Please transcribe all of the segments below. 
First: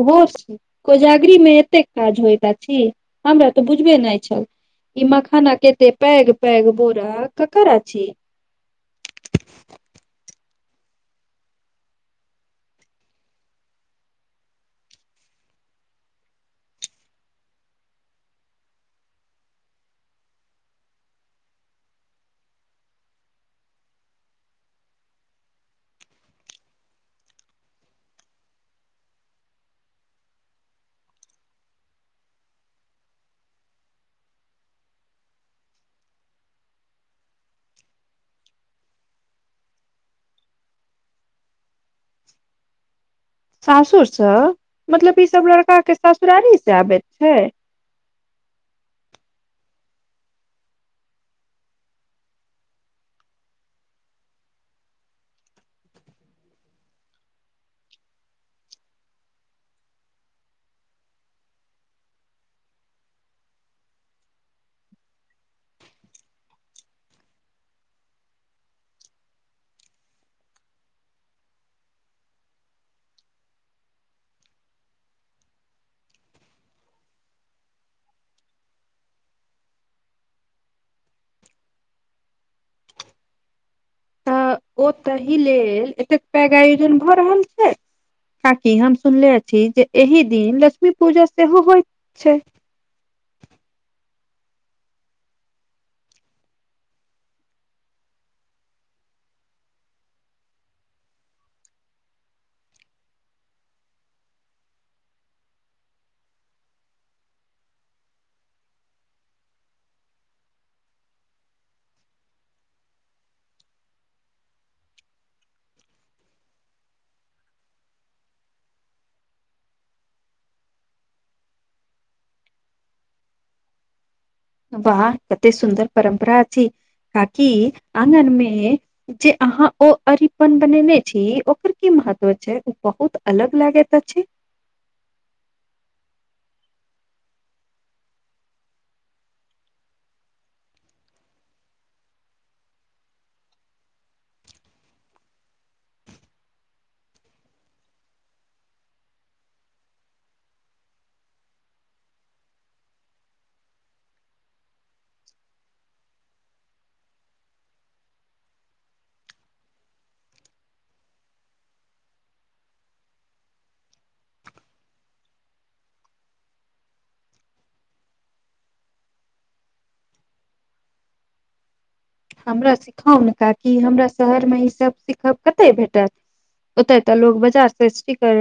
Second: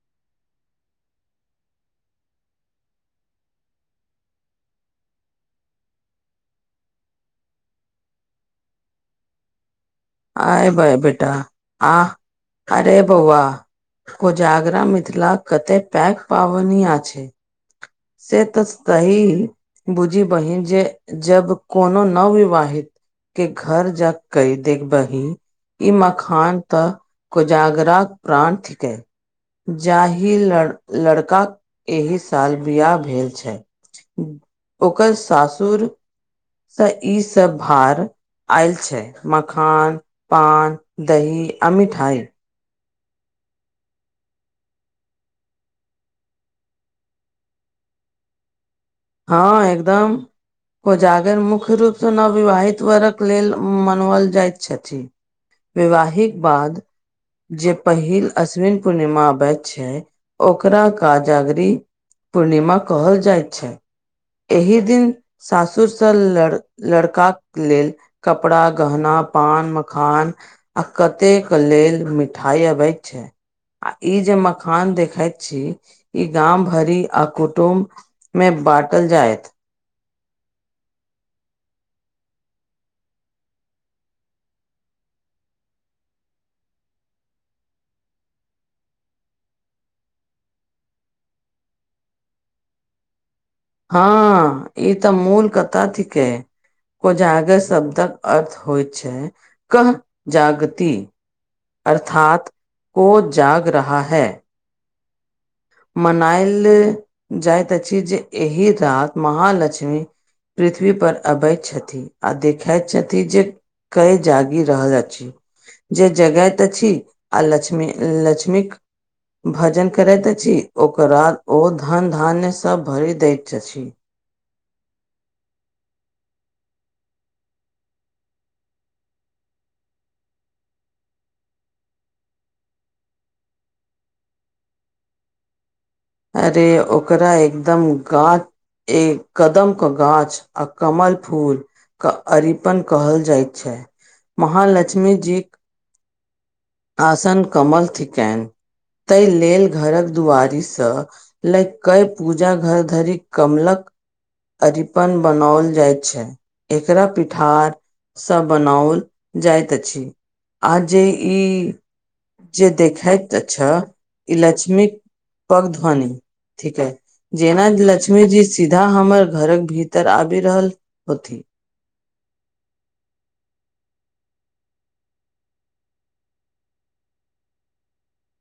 भोज कोजगरी मे एतेक काज होइत अछि हमरा तऽ बुझबे नै छै। ई मखाना के एते पैग -पैग बोरा ककर अछि। आइ बेै- बेेट आ अरे बौआ। कोजागरा मिथिलाक कतेक पैग पाबनि आछे। से तऽ तहि बुझी बहिन जे जब कोनो नव विवाहित के घर जा कई देखबहि ई मखान तऽ कोजागराक प्राणथ के जाहि लर -लड़का एहि साल बियाह भेल छै ओकर सासुर सँ ई सब भार आइल छै मखान, पान, दही आ मिठाई। सासुर सँ मतलब ई सब लड़का के सासुरारी से आबेैत छै। हँ। एकदम कोजागर मुख्य रूपसँ नवविवाहित वर्क लेल मनाओल जाइत छथि। विवाहिक बाद। जे पहिल अश्विन पूर्णिमा अबैत छै ओकरा काजगरी। पूर्णिमा कहल जाइत छै। एहि दिन सासुर स लड़ लड़काक लेल। कपड़ा गहना पान मखान। आ कतेक लेल मिठाई अबैत छै। आ ई जे मखान देखैत छी ई गाम भरी आ कुटुम्ब। में बाटल जायत। तऽ ओ ताहि लेल एतेक पैग आयोजन भऽ रहल छै। काकि हम सुनलने छी जे एहि दिन लक्ष्मी पूजा सेहो होइत छै। हँ ई तऽ मूल कतऽ थिके।। कोजाागर शब्दक अर्थ होइ छै कह जागति। अर्थात वो जाग रहा है। मनायल जाइत अछि जे एहि रात महालक्ष्मी। पृथ्वी पर अबैत छथि आ देखैत छथि जे। के जागि रहल अछि। जे जगैत अछि आ लक्ष्मी लक्ष्मीक भजन करैत अए। जे औकरा धन धान्य सब भरि दैत छथि। वाह कते सुन्दर परम्परा थिक काकि आगन मे। जे अहाँ ओ अरिपन बनेने छी ओकर की महत्व छै ओ बहुत अलग लागैत अछि। अरे ओकरा एकदम गा। एक कदम क गाछ आ कमल फूल। क अरिपन कहल जाइत छै महालक्ष्मी जी। आसन कमल थिकनि ताहि लेल घरक दुआरिसँ। लै कय पूजा घर धरि कमलक। अरिपन बनाओल जाय छै एकरा पिठार। सँ बनाओल जाइत अछि आ जे ई। जे देखैत छ ई लक्ष्मी पग ध्वनि ठीक है। जेना लक्ष्मी जी सीधा हमर घरक भीतर आबि रहल होती। हमरा सिखाउ ने काकि हमरा शहरमे ईसभ सीखब कतय भेटत। ओते तऽ लोग बाजार से स्टिकर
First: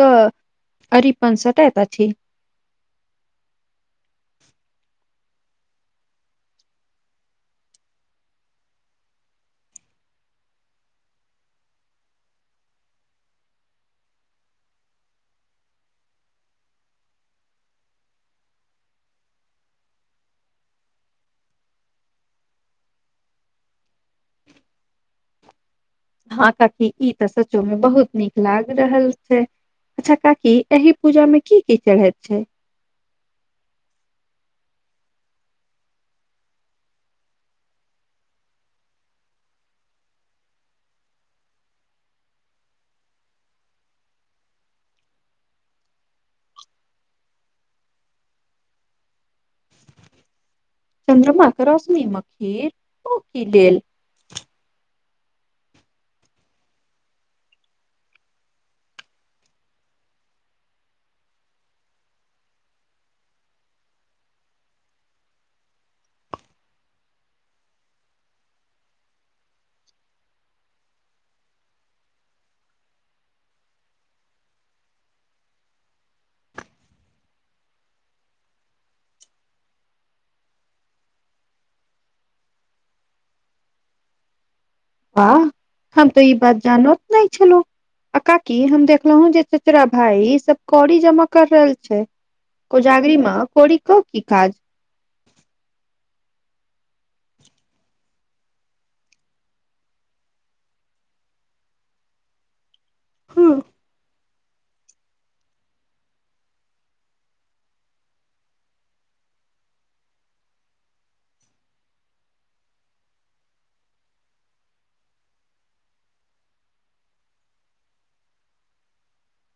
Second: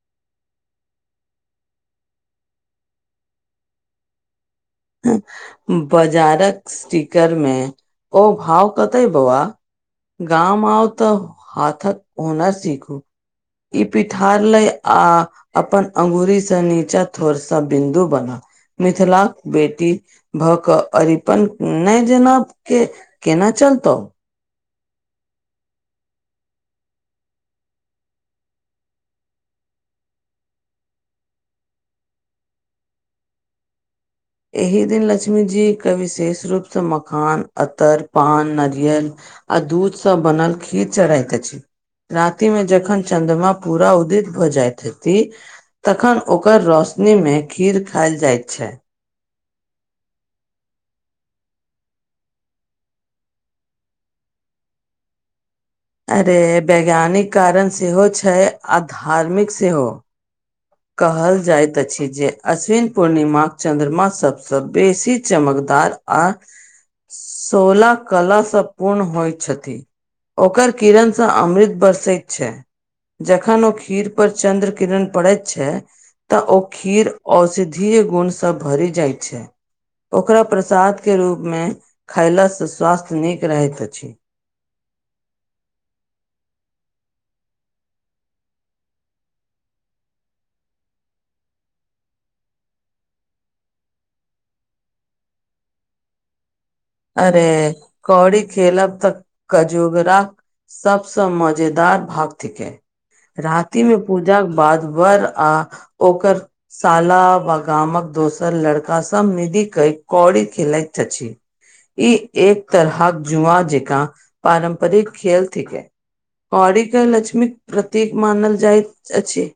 के अरिपन सटैत अछि। बाजारक स्टीकर मे ओ भाव कते बउआ। गामा आउ तऽ हाथक हूनर सीखू। ई पिठार ले आ। अपन अंगूी से नीचा थोड़ सा बिन्दु बना मिथिला। बेटी भऽ कऽ अरिपन नहि जेना के केना चलतौ। हँ काकी ई तऽ सचो मे बहुत नीक लागि रहल छै। अच्छा काकी एहिह पूजा में की की चढ़ैत छै। एहि दिन लक्ष्मी जी के विशेष रूप से मखान अतर पान नारियल। आ दूध सब बनल खीर चढ़ैतइत छी। राति में जखन चद्रमा पूरा उदित भऽ जाइत हती। तखन ओकर रौशनीमे खीर खायल जाइत छै। चन्द्रमा के रौश्म मे खीर की लेल। अरे वैज्ञानिक कारण सेहो छै आ धार्मिक सेहो। कहल जाइत अछि जे अश्विन पूर्णिमाक चन्द्रमा सबसँ बेसी चमकदार आ सोलह कलसँ पूर्ण होइ छथि। ओकर किरणसँ अमृत बरसैत छै। जखन ओ खीर पर चंन्द्र किरण पड़ैत। छै तऽ ओ खीर औषधीय गुण सब भरि जाइ छै। ओकरा प्रसाद के रूप मे खायलास से स्वास्थ्य नीक रहैत अछि। आह हम तऽ ई बात जानत नै छेलूह। आ काकी हम देखलहुँ जे चेचरा भाई ई सब कौड़ी जमा कर रहल छै। कोजागरीमे कोड़ी कऽ की काज अरे कौड़ी खेलब तऽ कजूगरा सबसँ मजेदार भक्त के हँ राति मे पूजा जब बादवर आ ओकर सालाब गामक दोसर लड़कास सब मिली कौड़ी खेलाइत छथि। ई एक तरहक जुआ जेंका पारम्परिक खेल थिके। कड़ी के लक्ष्मीक प्रतीक मानल जाइत अछि।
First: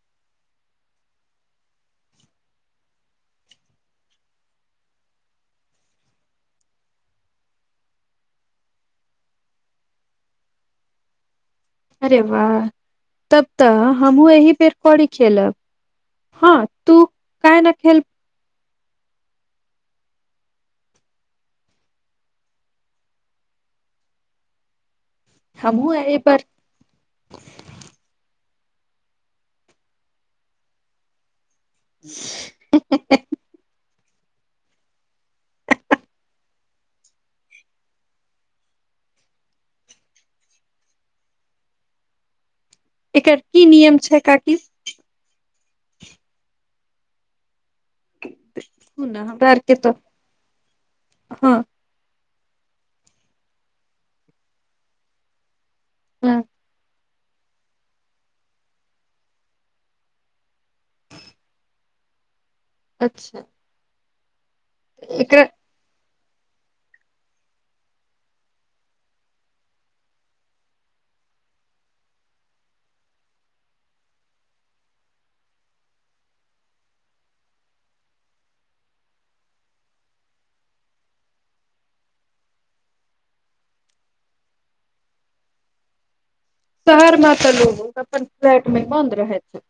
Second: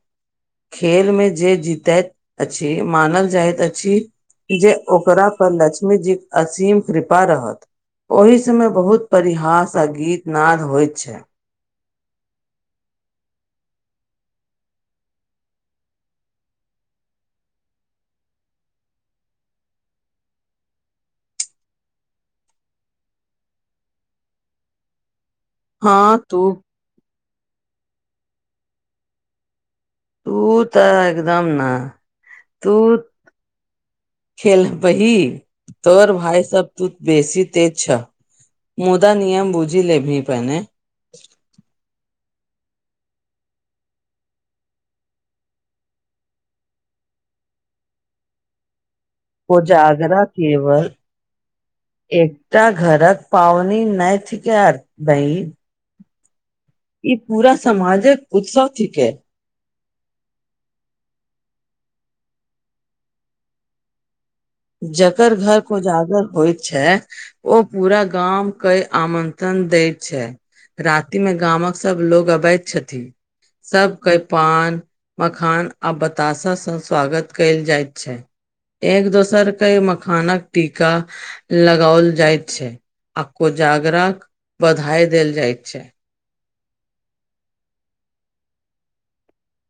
खेल मे जे जीतैत अछि मानल जाइत अछि। जे ओकरा पर लक्ष्मी जी असीम कृपा रहत ओहि सबय बहुत परिहास आ गीत नाद होइत छै। अरे वाह! तब तऽ हमहुँ एहि बेर कौड़ी खेलब। हँ तू कय न खेल हमहुँ हँ एहि पर तू उ तऽ एकदम नऽ ह तु खेल बहि तोर भाय सब तू बेसी तेज छऽ मुदा नियम बुझीलेभी पहने एकर की नियम छै कारतिस सुन न, हमरा आर के तऽ कोजागरा केवल हँ एकटा घरक पावनी नहि [unintelligible] हूँ ई पूरा समाजक उत्सव थिके। अच्छा जकर एकरा घर कोजागर होइ छै ओ पूरा गाम के आमन्त्रण दैत छै। राति मे गामक सब लोग अबैत छथि सबके पान मखान आ बताशाँ स्वागत केएल जाइत छै एक दोस सरके मखानक टीका लगाओल जाइत छै आ कोजागराक बधाई देल जाइत छै। शहर मे तऽ लोग अपन फ्लैट में बन्द रहैत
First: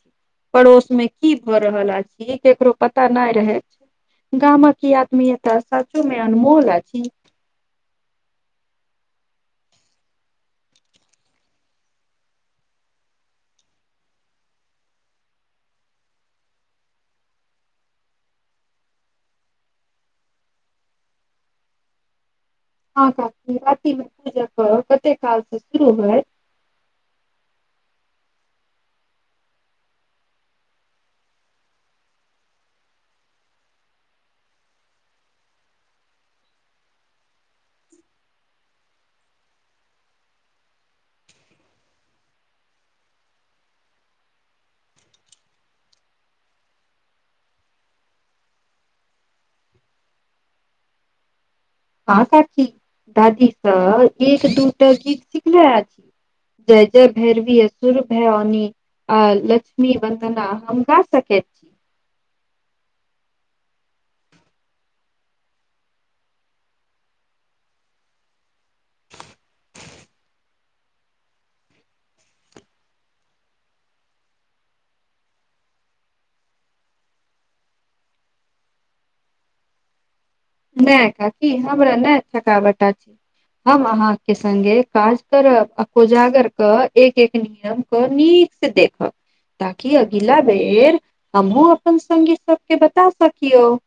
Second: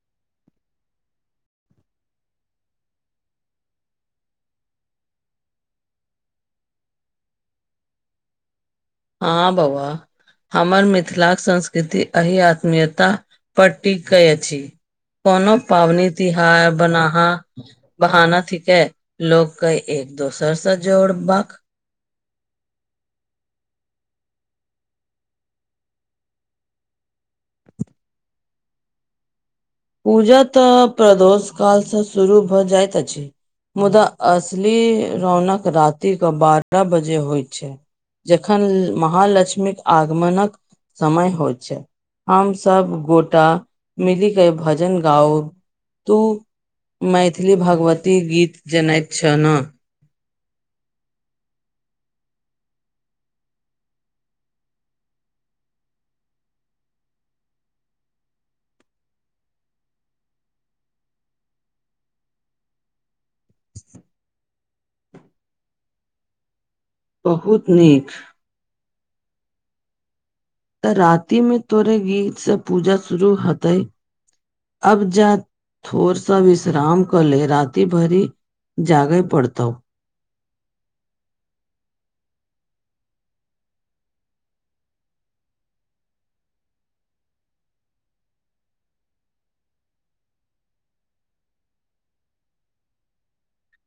पड़ोस में की भऽ रहल आइ ई केकरो पता नै रहै। गामक ई आदमी एतऽ सचो में अनमोल अछि। हँ बौआ हमर मिथिलाक संस्कृति एहि आत्मीयता पर टिकै अछि। कोनो पाबनि तिहार, बनाहा बहाना थीके लोग के एक-दोसर सै जोड़बाक हँ काकी, राति में पूजा करब कते काल से शुरू हयत? पूजा तऽ प्रदोष कालसँ शुरू भऽ जाइत अछि। मुदा असली रौनक राति के बारह बजे होइ छै। जखन महालक्ष्मीक आगमनक समय होइ छै, हम सब गोटा मिलि के भजन गाउ तु मैथिली भगवती गीत जनै छ न हँ काकी, दादी सं एक-दूटा गीत सिखले अछि। जय-जय भैरवी असुर भयाओनि आ लक्ष्मी वन्दना हम गा सकै छी। बहुत नीक। [inaudible] तऽ राति में तोरे गीत सं पूजा शुरू हेतै, अब जा थोड़ स विश्राम क ले, राति भरि जागै पड़तौ। नै काकी, हमरा नहि थकावट अछि। हम अहाँ के संगे काज करब आ कोजागर क एक-एक नियम क नीक से देखब। ताकि अगिला बेर हमहुँ अपन संगी सबके बता सकियौ।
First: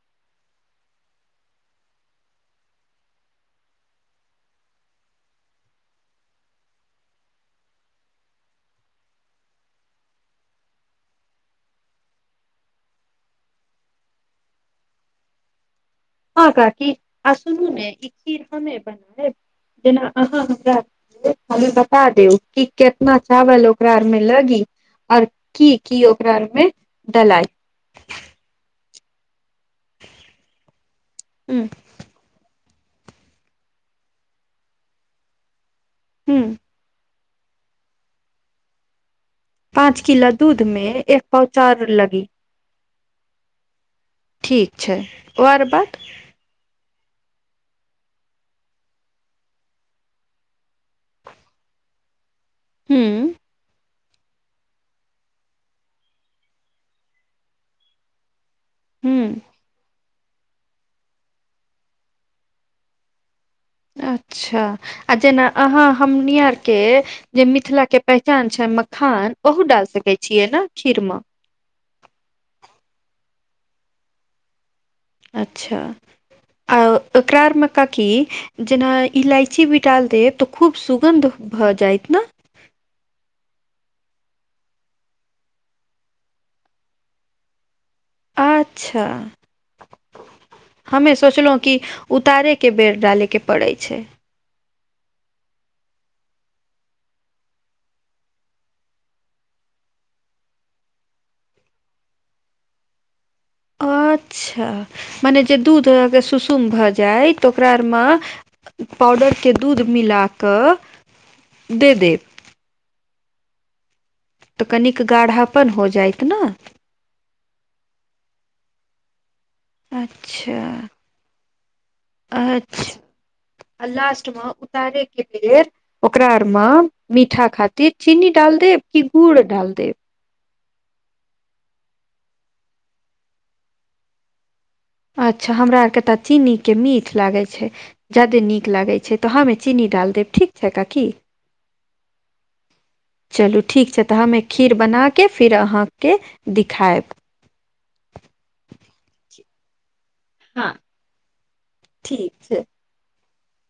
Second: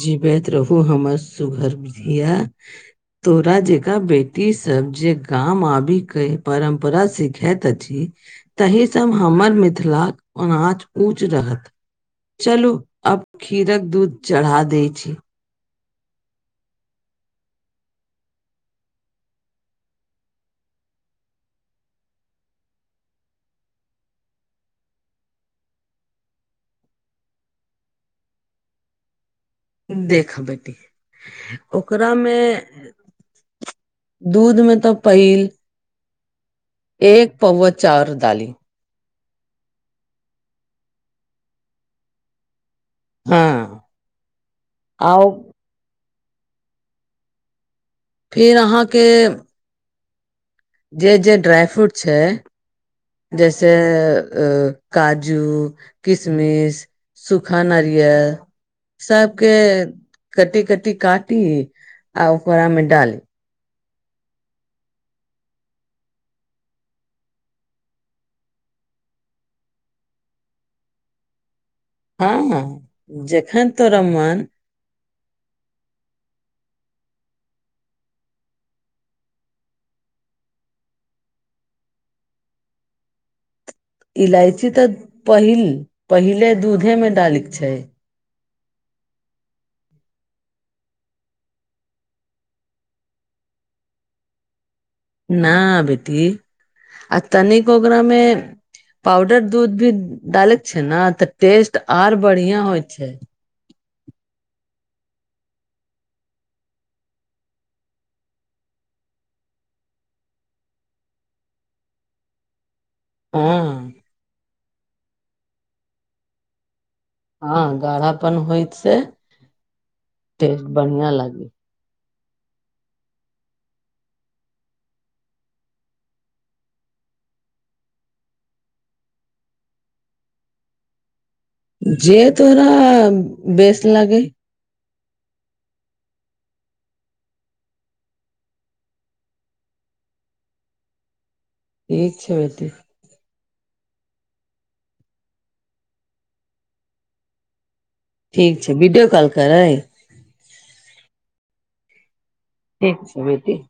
जीबैत रहू हमर सुघरधिया। तोरा जेकाँ बेटी सब जे गाम आबिके परम्परा सिखैत अछि। तहि सँ हमर मिथिलाक ओनाच ऊँच रहत। चलू आब खीरक दूध चढ़ा दै छी। हँ काकी, आ सुनू ने ई खीर हमें बनतै जेना अहाँ हमरा हमें बता देब कि केतना चावल ओकरा आर में लगी। और की की ओकरा आर में डलाई। देख बेटी ह ओ ओकरा में दूध में तऽ पहिल हुं एक पौवा चॉर डाली पाँच किलो दूध में एक पाव चॉर लगी। हँ। ठीक छै आउ और बात फेर अहाँके जे-जे ड्राय फ्रूट छै, हुँ जैसे अ काजू, किसमिस, सुखा नारियल हुँ सबके कटी-कटी काटी आ ओकरा में डाली। अच्छा आ जेना अहाँ हमनी आरके जे मिथिला के पहचान छै मखान ओहो डाल सकै छियै न खीर मे हँ जेखन तोरा मन अच्छा। आ ओकरा आर में काकी जेना इलायची भी डाल देब त खूब सुगन्ध भऽ जाइत न। ईलायची तऽ पहिल - पहिले दूधे में डालै छै। आच्छा। हमे सोचलहुँ कि उतारैके बेर डालेके पड़ै छै। न बेटी आ तनिक ओकरा में पाउडर दूध भी डाले छै ने तऽ टेस्ट आर बढ़िया होय छै। अच्छा मने जे दूध अहके सुसुम भऽ जाय तऽ ओकरा आरमे पाउडर के दूध मिला कऽ दे देब। हँ। तऽ कनिक गाढ़ापन हो जाइत न। हँ गाढ़ा पन होइत छै। अच्छा- लागी अच्छ आ लास्ट में उतारे के लेल। ओकरा आरमे मीठा खातिर चीनी डाल देब कि गुड़ डाल देब। जे तोरा बेस लागे। अच्छा हमरा आरके तऽ चीनी के मीठ लागैत छै। ज्यादे नीक लागैत छै तऽ हमे चीनी डाल देब ठीक छै काकी। इ छैत। चलू ठीक छै तऽ हमे खीर बनाके फेर अहाँके दिखायब। ठीक छै वीडियो कॉल करै। हँ ठीक छै। ठीक छै बेटी।